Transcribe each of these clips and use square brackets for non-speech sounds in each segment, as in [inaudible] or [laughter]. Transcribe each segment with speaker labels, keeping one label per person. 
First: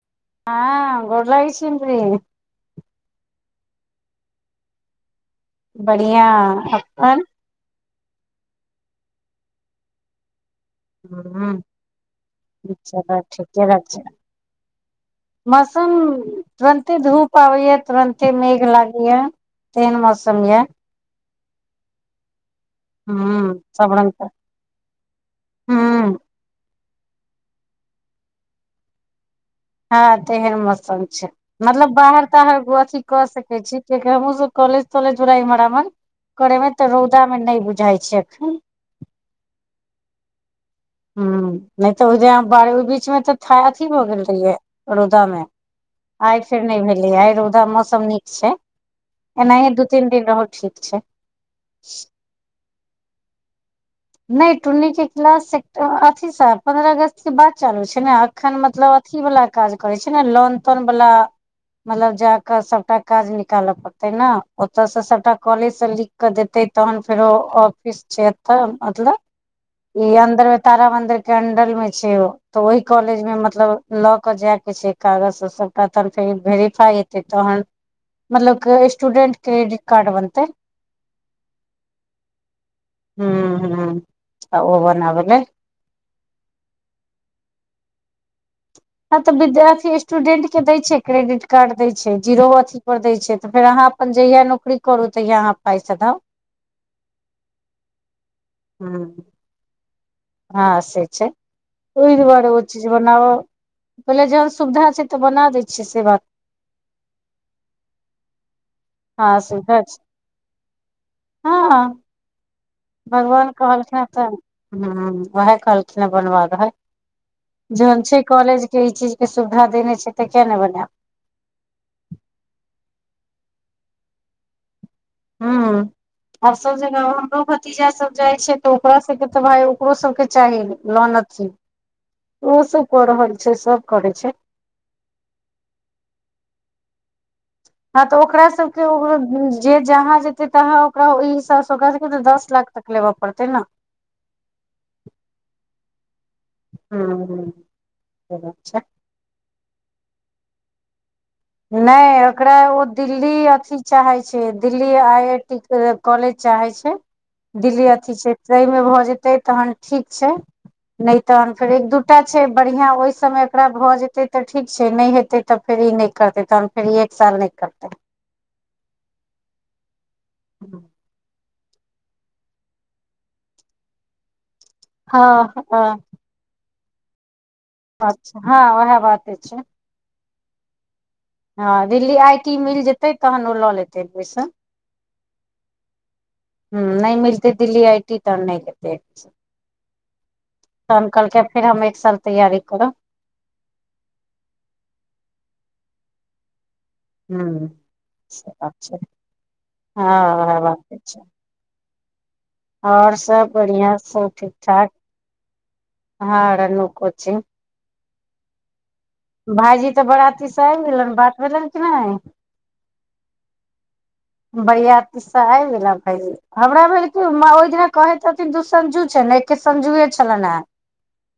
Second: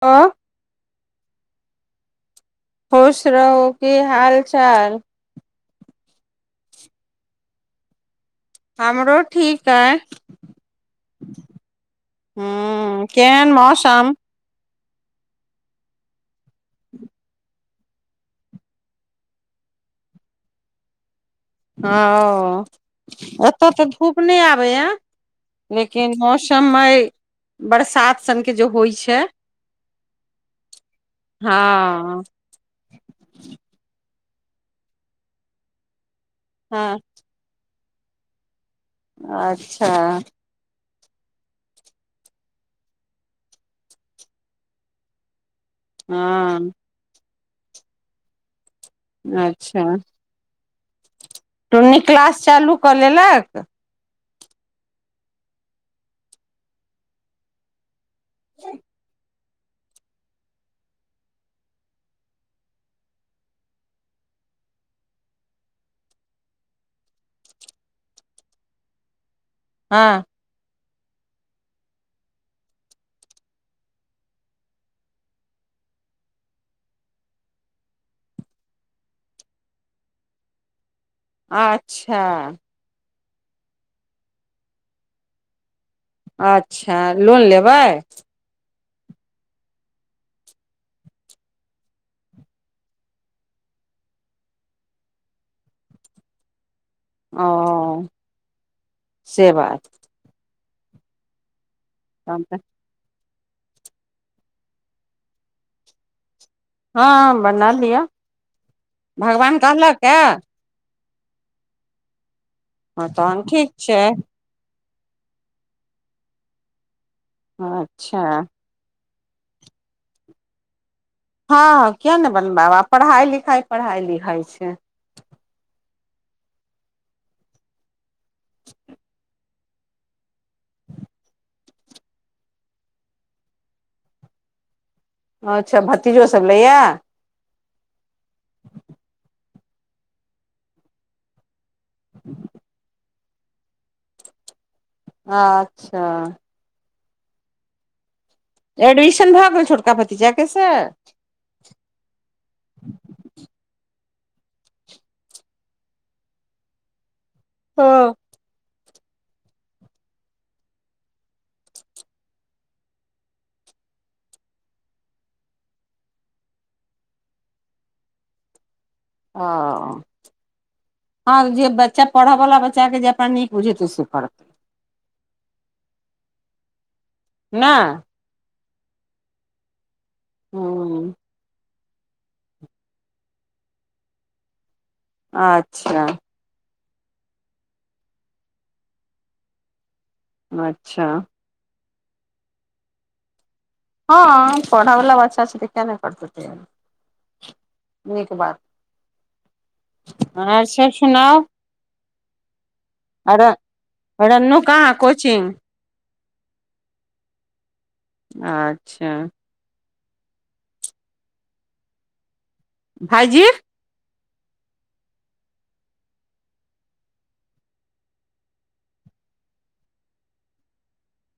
Speaker 1: आ
Speaker 2: ह गोर लगै छी बे
Speaker 1: खुश रहू कि हाल चाल
Speaker 2: बढ़िया अपन
Speaker 1: हमरो ठीक आइ
Speaker 2: ह
Speaker 1: हू
Speaker 2: चलू
Speaker 1: केहन
Speaker 2: ठीके बात
Speaker 1: मौसम
Speaker 2: [inaudible] मौसम तुरन्ते धूप आबैया तुरन्ते मेघ लागैय तेहन मौसम या
Speaker 1: ओ
Speaker 2: ह
Speaker 1: अतय तऽ
Speaker 2: सब रंग
Speaker 1: धूप
Speaker 2: के
Speaker 1: नहि आबैए। लेकिन
Speaker 2: ह
Speaker 1: मौसम आइ बरसात सनके जे होइत छै
Speaker 2: ह तहेन मौसम छै
Speaker 1: हँ
Speaker 2: मतलब बाहर तऽ अथि कऽ सकै छी कियाकी हमहुँ सभ कॉलज तॉलेज इमहर आमहर करे मे
Speaker 1: हँ
Speaker 2: तऽ रौद मे नहि बुझाई छै एखन
Speaker 1: अच्छा।
Speaker 2: हैं नहि तऽ ओहि ओहि बीच मे तऽ था अथी भऽ गेल रहियै रौदा मे आइ फेर
Speaker 1: हँ
Speaker 2: नहि भेलैया आइ रौदा मौसम नीक छै। एनाहे दू
Speaker 1: अच्छा
Speaker 2: तीन दिन रहल ठीक छै
Speaker 1: टुन्नी क्लास चालू कऽ लेलऽ कऽ
Speaker 2: नहि टुन्नी के क्लाश अथी सँ पन्द्रह अगस्तके बाद चालू छै ने एखन मतलब अथी वाला काज करै छै ने लोन तोन वाला मतलब जाक सभटा काज निकालऽ पड़तै ने ओत सँ सभटा कॉलेज सँ लिख कऽ देतै तहन फेरो ऑफिस छै एतऽ मतलब ई
Speaker 1: हँ
Speaker 2: अन्दर मे। तारामंडल के अंदर मे छै व तऽ ओहि कॉलेज मे मतलब लऽ के जाय के छै कागज सभटा तहन फेर वेरिफाई तऽ हन मतलब स्टूडेट क्रेडिट कार्ड बनतै।
Speaker 1: अच्छा
Speaker 2: हू हू आ ओ बनाबै लै
Speaker 1: अच्छा लोन लेबै।
Speaker 2: ह तऽ विद्यार्थी स्टूडेंट के दय छै क्रेडिट कार्ड दय छै जीरो अथी पर दय छै तऽ फेर अहा अपन जहिया नौकरी करू तहिया अहाँ पाई सधाउ
Speaker 1: ओ से बात।
Speaker 2: हा से छै ओइ
Speaker 1: तहन
Speaker 2: दुआरे
Speaker 1: तऽ
Speaker 2: ओ बनाब कहलिया जहन सुविधा छै तऽ बना दै छियै से बात
Speaker 1: ह बना लिअ
Speaker 2: ह
Speaker 1: भगवान
Speaker 2: सुविधा छै
Speaker 1: कहलक ए
Speaker 2: ह
Speaker 1: हँ तहन
Speaker 2: भगवान
Speaker 1: ठीक छै
Speaker 2: कहलखिन त हा उएह कहलखिन हैं बनबा दहक जहन
Speaker 1: अच्छा
Speaker 2: छै कॉलेज मे ई चीज के सुविधा देने छै त किया नहि बनायब
Speaker 1: हँ किया नहि बनबायब पढ़ाई लिखाई पढ़ाई लिखाई छै
Speaker 2: हू आर सभ जगह हमरो भतीजा सभ जाय छै तऽ ओकरा सभके तऽ भाय ओकरो सभ के चाही लोन ज ओहो सभ कऽ रहल छै सभ करै छै
Speaker 1: अच्छा भतीजो सभ लैया
Speaker 2: हँ तऽ ओकरा सभके जे जहाँ जेते तहाँ ओकरा ई सभ तऽ ओकरा सभके दस लाख तक लेबऽ पड़तै न
Speaker 1: अच्छा।
Speaker 2: ह हू बूझ गलि
Speaker 1: एडमिशन भए गेल छोटका भतीजा के स
Speaker 2: नहि ओकरा ओ दिल्ली अथि चाहे Delhi I I T college चाहे छैय दिल्ली
Speaker 1: हँ
Speaker 2: अथी छै तहिमे भऽ जेतै तहन ठीक छैय। नहि तहन फेर एक दूटा छै बढ़िया ओहि समय एकरा भए जेते तऽ ठीक छै नहि हेते तऽ फेर ई नै करते तऽ फेर एक साल नहि करते।
Speaker 1: आ
Speaker 2: ह
Speaker 1: जे बच्चा पढ़य वाला बच्चा के जे अपना नीक बुझेते से करत
Speaker 2: ह ह।
Speaker 1: ना
Speaker 2: अच्छा हँ वएह बाते छैय
Speaker 1: हू
Speaker 2: ह दिल्ली आई टी मिल जेतै तहन ओ लऽ लेतै एडमिशन
Speaker 1: अच्छा।
Speaker 2: हैं नहि मिलते दिल्ली आइ टी तऽ नहि लतै एडमिशन
Speaker 1: अच्छा
Speaker 2: तहन कहलके फेर हम एक साल तैयारी करब।
Speaker 1: ह पढ़ै वला बच्चा छैय तऽ किया नहि करतै तैयारी
Speaker 2: ह से बात छैय हा आ
Speaker 1: आर सब
Speaker 2: बाते छैय
Speaker 1: सुनाउ
Speaker 2: आओर सभ बढ़िया सभ ठीक ठाक
Speaker 1: अच्छा
Speaker 2: ह लल्लु कोचिंग
Speaker 1: अच्छा।
Speaker 2: भाईजी तऽ बराती से आबि गेलन बात भेलन कि नहि।
Speaker 1: भाईजी।
Speaker 2: बराती से आबि गैला भाईजी। हमरा भेल कि ओहि दिना कहै छथिन दू सझु छैय एके सझुए छलनि हैं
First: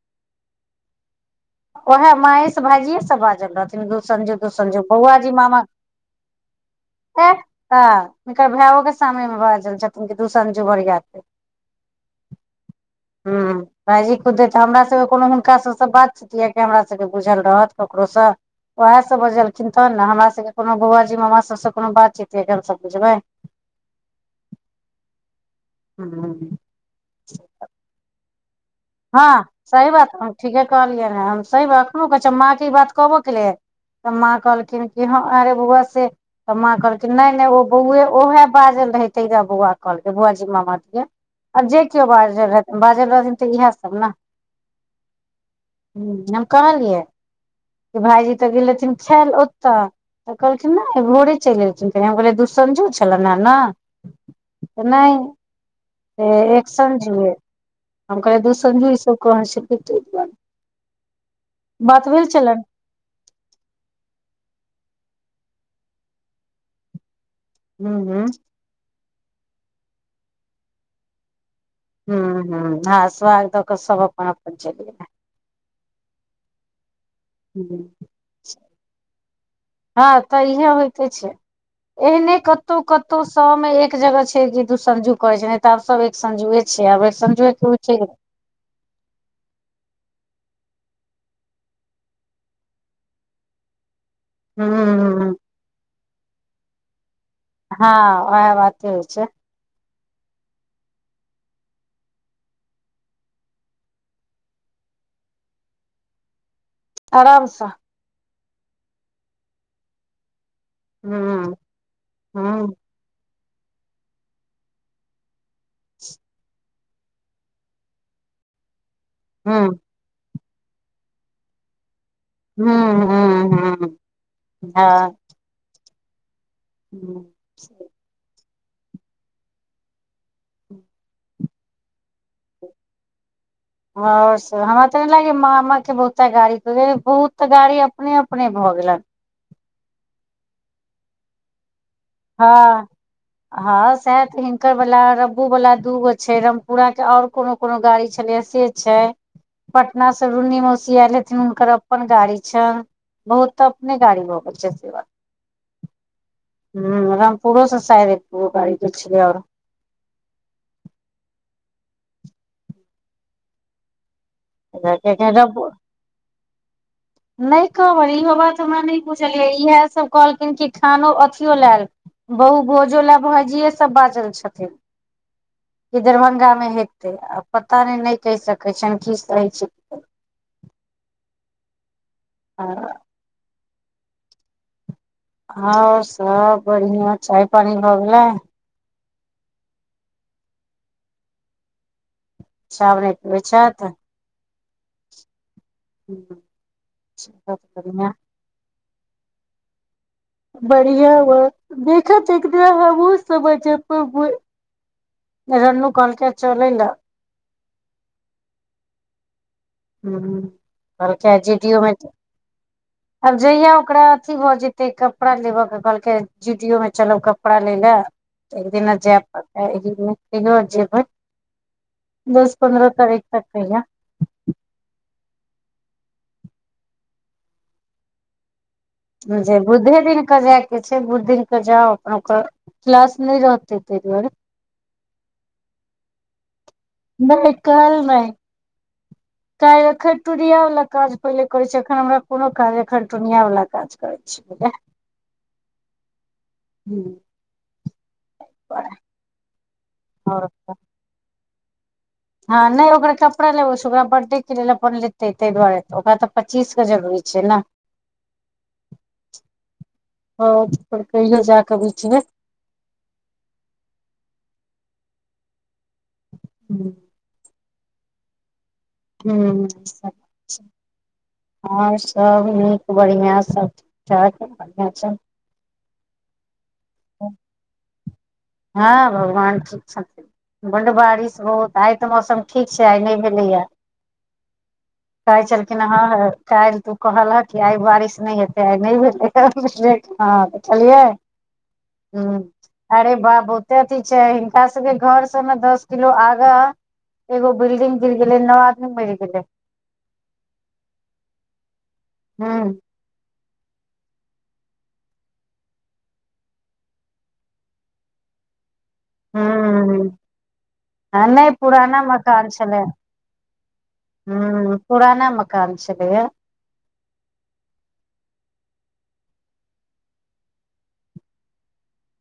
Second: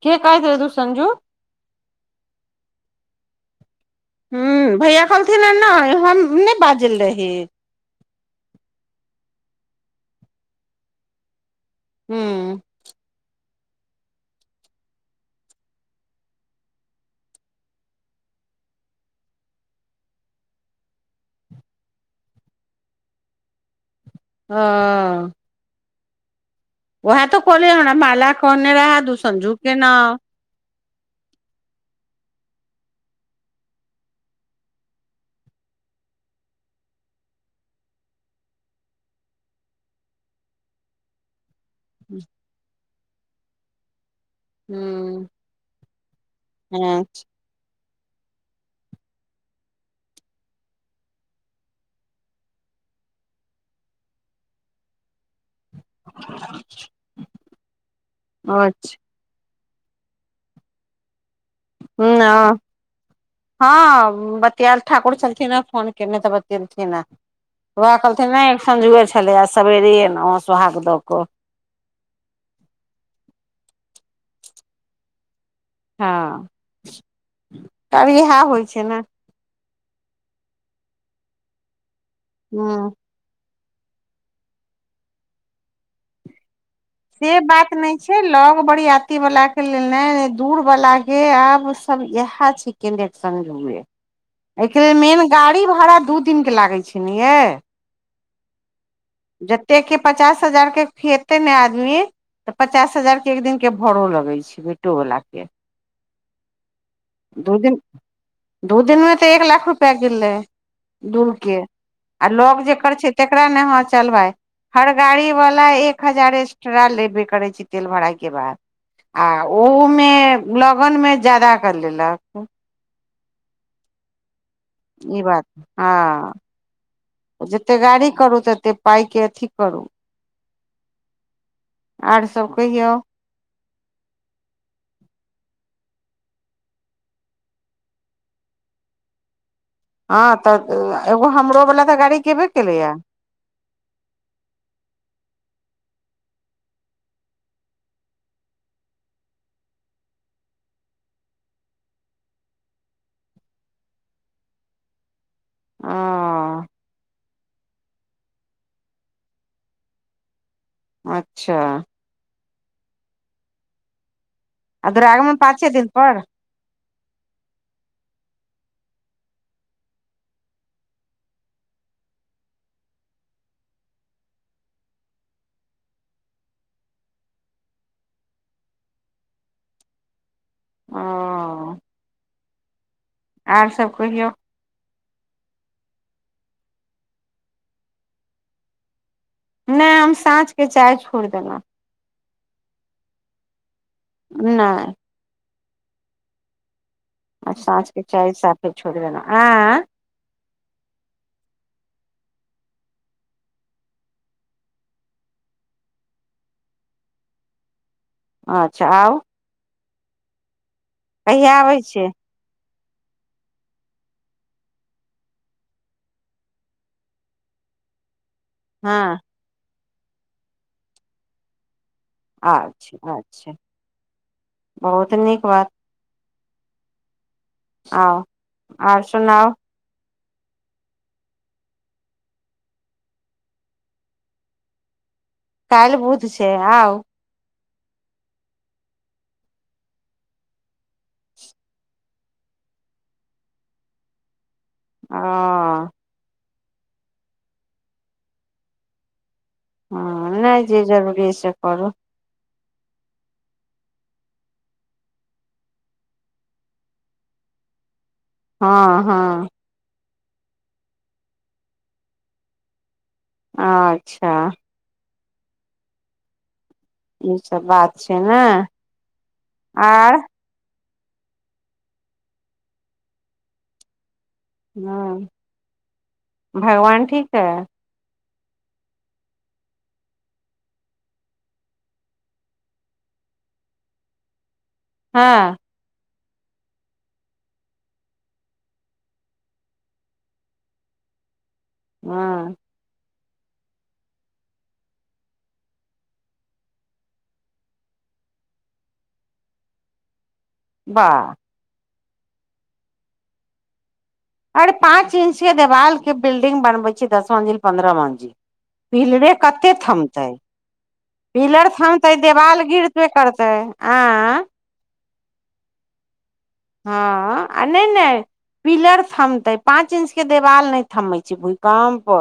Speaker 1: के कहै छलै दू सझु
Speaker 2: ओएहे महेश भाईजिये सब बाजल रहथिन दो संझे के
Speaker 1: हूँ
Speaker 2: संझे
Speaker 1: भैया
Speaker 2: बौआजी
Speaker 1: कहलथिन ह
Speaker 2: मामा
Speaker 1: नहि हम नहि बाजल रही
Speaker 2: ह हुनकर भायो के सामने मे बाजल छथिन कि दू संझू बरिय
Speaker 1: हूं
Speaker 2: हूं भाईजी खुदे हमरा सब कोनो हुनका सबसँ बात चि कियक हमरा सबके बुझल रहत ककरोसँ। वएह सब बजलखिन तहन न हमरा सबके कोनो बौआ जी मामा सबसे कोनो बात चीत हेय जे हम सब बुझबै।
Speaker 1: अ
Speaker 2: हूं
Speaker 1: ओएह त कहलियैन हमरा माला करने रहा
Speaker 2: हसही बात हम ठीके कहलियै ह हम सही बात एखनो कहै छिय माँ के इ बात कहबो केलियै। तऽ माँ कहलखिन कि ह अरे बौआ से तऽ माँ कहलकिन नहि नहि ओ बौए ओएहे बाजल रहिते बौआ कहलकै बौआ जी मामा दिया। आ जे केओ बाजल रहथि बाजल रहथिन तऽ इएह सब न।
Speaker 1: हूँ
Speaker 2: हूं हम कहलियै।
Speaker 1: अच्छा
Speaker 2: की भाईजी तऽ गेल हेथिन खाईल ओतऽ। तऽ कहलखिन नहि भोरे चलि एयलथिन त हम कहलियै दू संझु छलै न। तऽ नहि। एक सझुये हम कहै दू सझी
Speaker 1: अच्छा
Speaker 2: इ सब कहै छलखिन तहि दुआरे। बात भेल छलनि?
Speaker 1: ह बतियाल ठाकुर छलथखिन ह फोन केने तऽ बतएलथिन ह। उएह
Speaker 2: हूँ हूँ
Speaker 1: कहलखिन नहि एक सँझुए छलैए सवेरे एयलहुँ सुहाग दऽ कऽ।
Speaker 2: हूं हूं आ सुहाग दऽ कऽ सब अपन अपन चलि गेल।
Speaker 1: हँ तब इएह होइ छै ने
Speaker 2: ह तऽ इह होइते छैय एहने कतौ
Speaker 1: हूँ
Speaker 2: कतौ सौ में एक जगह छैय जे दू संझु करै छैय न त आब सब एक संझुये
Speaker 1: से बात नहि छैय लग बरियति वला के लेल ने दूर वला के आब सब इएह छैयके [unintelligible] अयके लेल मेन गाड़ी भाड़ा दू दिनके लागैत छैय ने यै।
Speaker 2: हँ वैह बाते होइ छैय।
Speaker 1: जतेके पचास हजार के खीएते ने आ आदमी तऽ पचास हजार के एक दिन के भड़ो लगई छैय बेटो वला के। दू
Speaker 2: आरामसँ
Speaker 1: दिन दू दिनमे तऽ एक लाख रुपैआ गेलै।
Speaker 2: हूं
Speaker 1: दूरके आ लग
Speaker 2: हूं
Speaker 1: जेकर छैय तकरा ने अहाँ चल भाय। हर गाड़ी वला एक हजार एस्ट्रा लेबे करै छैय तेल भराइ के बाद। आ
Speaker 2: हूं
Speaker 1: ओहूमे लगनमे ज्यादा कर लेलक।
Speaker 2: हूं हूं हूं हँ
Speaker 1: ई बात
Speaker 2: हूँ।
Speaker 1: हँ जतेक गाड़ी करू तते पायके अथी करू आर सब कहियौ?
Speaker 2: आओर सब हमरा ते नहि लागय मामा के बहुते गाड़ी बहुत गाड़ी अपने अपने भऽ गेलन।
Speaker 1: हँ तऽ एगो हमरो वाला तऽ गाड़ी गेबे
Speaker 2: हँ
Speaker 1: केलैया
Speaker 2: हँ सैह त हिनकर वला रब्बू वला दू गो छैय रमपुरा के आओर कोनो कोनो गाड़ी छलैय से छैय। पटना से रून्नी मौसी आयल हेथिन हुनकर अपन गाड़ी छनि। बहुत तऽ अपने गाड़ी भ गेल छै
Speaker 1: हँ
Speaker 2: हँ रामपुरो से शायद एको गाड़ी गेल छलैयौ
Speaker 1: अच्छा। आ दुरागमन पाँचे
Speaker 2: रब्बू
Speaker 1: दिन पर?
Speaker 2: नहि कहब इहो बात हमरा नहि बूझल अहि इएहसभ कहलखिन कि खानो अथियो लायल बहु भोजो लै भैजिए सब बाजल छथिन। कि दरभंगामे हेते आ पता नहि कहि सकैत छी की सब होइ छै।
Speaker 1: ओ
Speaker 2: आ
Speaker 1: आओर सब कहियौ।
Speaker 2: आओर सब बढ़ियां चाय पानी भऽ गेलै?
Speaker 1: नहि हम साँझके चाय छोड़ि देलहुँ।
Speaker 2: चाव नै पिबै छतऽ।
Speaker 1: नै
Speaker 2: [inaudible]
Speaker 1: आब साँझके चाय साफे छोड़ि देलहुं आ, आ
Speaker 2: बढ़िया बात देखत एक बेर हमहुं रन्नू कहलके चले ल।
Speaker 1: अच्छा आउ।
Speaker 2: हम्म
Speaker 1: कहिया
Speaker 2: जी डी
Speaker 1: आबै
Speaker 2: ओ मे।
Speaker 1: छियै
Speaker 2: आब जहिया ओकरा अथी भऽ जेते कपड़ा लेबय के कहलकै जी डी ओ मे चलब कपड़ा लय ले। एकदिना
Speaker 1: हँ
Speaker 2: जैब एकदिनो जेबै दस पन्द्रह
Speaker 1: अच्छा
Speaker 2: तारीख तक
Speaker 1: अच्छा
Speaker 2: होइ यै।
Speaker 1: बहुत नीक बात। आउ। आर
Speaker 2: हं
Speaker 1: सुनाउ
Speaker 2: जे बुधे दिन के जाय के छै बुध दिन के जाउ ओकर क्लास नहि रहते ताहि दुआरे।
Speaker 1: काइल बुध छै आउ।
Speaker 2: नहि काल्हि नै। काल एखन टूनिया वाला काज पहिले करे छै एखन हमरा कोनो काज एखन टूनिया वाल काज करे। [unintelligible]
Speaker 1: ह
Speaker 2: ह
Speaker 1: हँ नहि जे जरूरी य से करू
Speaker 2: ह नहि ओकरा कपड़ा लेबो ओकरा बर्थडे के लेल अपन लेतै ताहि दुआरे ओक तऽ पच्चीस के जरूरी छैय न
Speaker 1: ह ह
Speaker 2: ह त कहियो जाकऽ बीचमे
Speaker 1: अच्छा
Speaker 2: हूँ
Speaker 1: इ सब बात छैय नहि
Speaker 2: ह हँ आओर सब नीक बढ़िआँ सब च कढ़च [inaudible]
Speaker 1: ह भगवान ठीक हइ
Speaker 2: हाँ भगवान ठीक छथिन बड बारिश होत आइ तऽ मौसम ठीक छैय आइ नहि भेलैया कहै
Speaker 1: हँ
Speaker 2: छल लेकिन ह काल्हि तू कहलह कि आइ बारिश नहि हेतै आइ नहि भेलेै ह छलियै ह
Speaker 1: हँ
Speaker 2: अरे बाप बहुते अथी छैय हिनका सबके घर स ने दस किलो आगा एगो बिल्डिंग गिर गेले नौ आदमी मरि गेले
Speaker 1: बा
Speaker 2: हँ
Speaker 1: अरे पाँच इंच के देवाल के बिल्डिंग बनबै छैय दश मंजिल पन्द्रह मंजिल पिलरे कते
Speaker 2: ह
Speaker 1: थमतै
Speaker 2: आ नहि
Speaker 1: पिलर
Speaker 2: पुराना
Speaker 1: थनतै
Speaker 2: मकान
Speaker 1: देवाल
Speaker 2: छलै
Speaker 1: गिरते करतै आ
Speaker 2: ह पुराना मकान छलैय
Speaker 1: ह आ नहि नहि पिलर थमते पाँच इंच के देवाल नहि थमै छैय भूकम्प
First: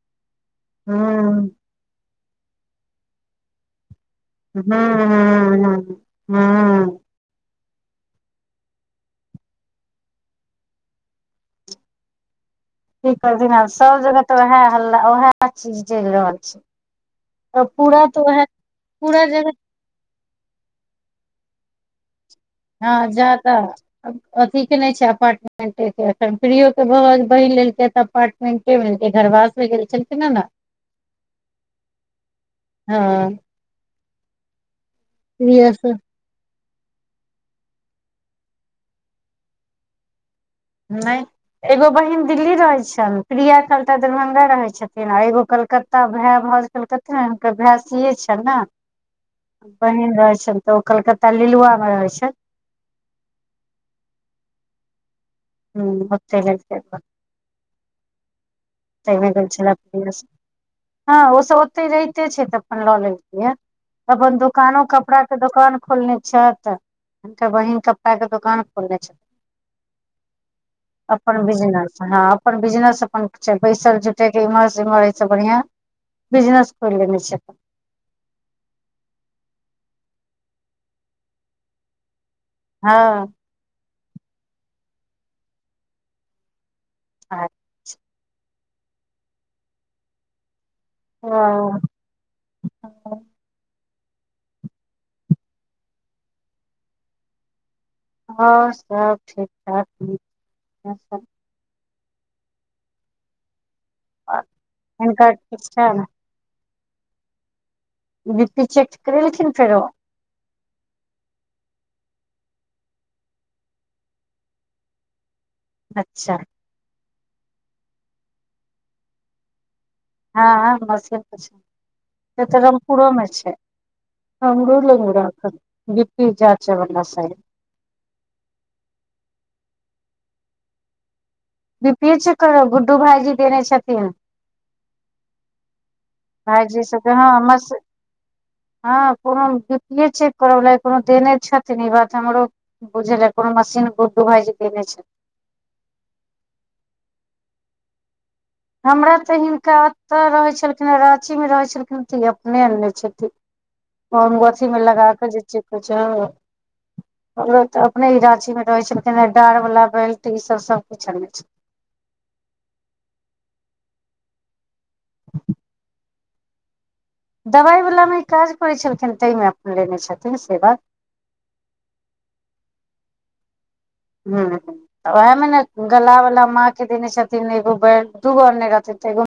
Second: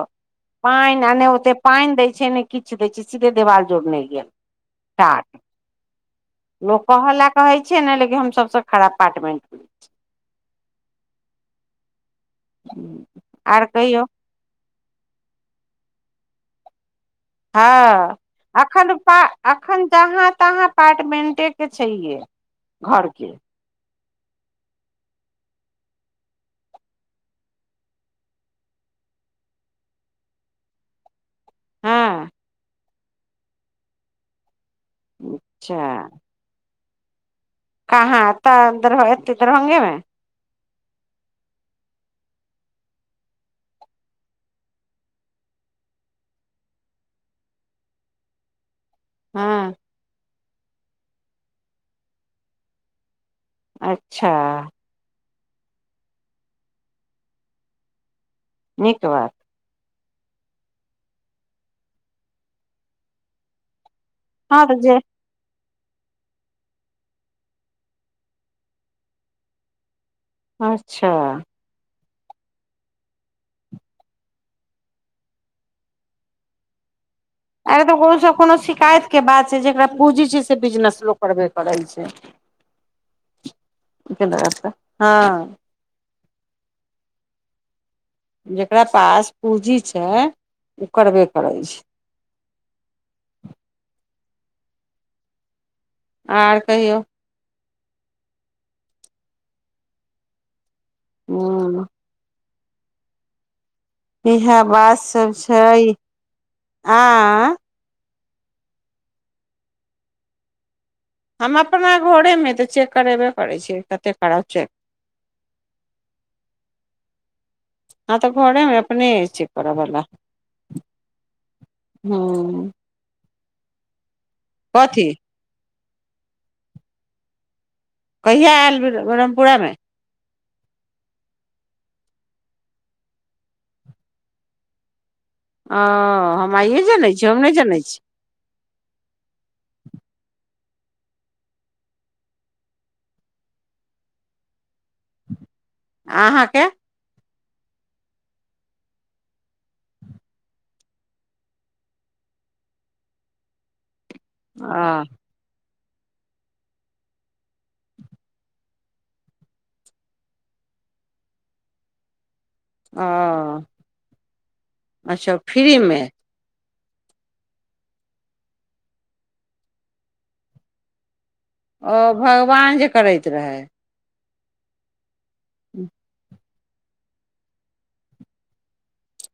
Speaker 2: ह
Speaker 1: पइन आ नहि ओते पइन दैत छैय नहि किछ दैय छैय सीधे देवाल जोड़नै गेल
Speaker 2: हँ
Speaker 1: ठाठ
Speaker 2: ह ह
Speaker 1: लोक
Speaker 2: हँ
Speaker 1: कहऽ लए कहै छियै ने लेकिन हम सबसँ खराब पार्टमेन्ट
Speaker 2: कि करथिन
Speaker 1: आर
Speaker 2: आब सब
Speaker 1: कहियौ
Speaker 2: जगह तऽ उएह हल्ला उएह चीज चलि रहल छैय
Speaker 1: ह अखन त पा
Speaker 2: पूरा जगह
Speaker 1: अखन जहाँ तहाँ अपार्टमेंटेके छैयै
Speaker 2: ह जहाँ तहाँ अथी के नहि छैय अपार्टमे [unintelligible] न फ्री भ बहिन लेलकै तऽ अपार्मेंटेमेै घरवासमे गेल छलखिन ह ने [inaudible]
Speaker 1: हँ
Speaker 2: ह [unintelligible]
Speaker 1: अच्छा कहाँ तऽ इधर इधर दरभंगे मे
Speaker 2: नहि एगो बहिन दिल्ली रहैत छन प्रिया एखान दरभंगा रहै छथिन आ एगो कलकत्ता भाय भाऊज कलकत्ता हुनकर भाय सिये छैन न
Speaker 1: हँ
Speaker 2: बहिन रहै छ तऽ ओ कलकत्ता लीलुआ मे रहै छैथ
Speaker 1: अच्छा
Speaker 2: हू ओते रहत छैथ अपन
Speaker 1: नीक बात
Speaker 2: पेमेनट भेल छल ह ओसभ ओते रहिते छैथ तऽ अपन लऽ लखिन अपन
Speaker 1: हँ तऽ
Speaker 2: दुकानो
Speaker 1: जे
Speaker 2: कपड़ा के दोकान खोलने छैथ हुनकर बहिन कपड़ा के दोकान खोलने छैय
Speaker 1: अच्छा
Speaker 2: अपन बिजनस हँ अपन बिजनस अपन बैसल झुठेके इम्हर सेम्हर ईसब बढ़ियां बिजनेस खोलि लेने छथिन अपन
Speaker 1: आर त को कोनो शिकायत के बात छैय जेकरा पुंजी छैय से बिजनेस लोग करबे करे छैय
Speaker 2: हँ
Speaker 1: फेर हँ
Speaker 2: हँ छी
Speaker 1: जकरा पास पूँजी छैय उ करबे करै छै आर कहियौ
Speaker 2: हँ सब ठीक ठाक न
Speaker 1: हु इहे बात सब
Speaker 2: हिनकर ठीक छै
Speaker 1: छैय
Speaker 2: ने
Speaker 1: आ
Speaker 2: बी पी चेेक करेलखिन फेरो
Speaker 1: हम अपना घरे मे तऽ चेक करेबे करै छियै कतेक करउ चेक
Speaker 2: अच्छा
Speaker 1: हँ तऽ घरे मे अपने अय चेक करऽ वला
Speaker 2: हँ [unintelligible] से तऽ
Speaker 1: ह
Speaker 2: रामपुरोमे छैय हमरो लग
Speaker 1: कथी
Speaker 2: म रहत बीपी जाचे बला सायद
Speaker 1: कहिया आयल बब्रह्मपुरा मे
Speaker 2: बीपी च्कर गुडडु भाईजी देने छथिन
Speaker 1: ओ हम आइए
Speaker 2: भायजी सब
Speaker 1: जनै
Speaker 2: हँ
Speaker 1: छिय हम
Speaker 2: हमर
Speaker 1: नय
Speaker 2: से
Speaker 1: जनै छी
Speaker 2: हँ कोनो बीपी चेक करऽ वला कोनो देने छथिन ई बात हमरो बुझलै कोनो मशीन गुडडु भायजी दाने छै
Speaker 1: अहाँ के
Speaker 2: हमरा तऽ हिनका ओतऽ रहै छलखिन रांची मे रहै छलखिन तऽ ई अपने ने छथिन ओमगोछी
Speaker 1: ओ
Speaker 2: मे लगा कऽ जे चेक होइ छै ह हमरो तअ अपने इ रांची मे रहै छलकिन डार वालला बेल्ट ई सब सबकछ आने छलकिन
Speaker 1: ओ अच्छा फ्रीरी मे
Speaker 2: दवाई वला मे ई काज करैत छलखिन ताहिमे अपन लेने छथिन से बात
Speaker 1: ओ भगवान जे करैत रहै
Speaker 2: ह ओएहमे ने गला वला मां दिने छतिन एगो बेल्ट दूगने रातिन त एगो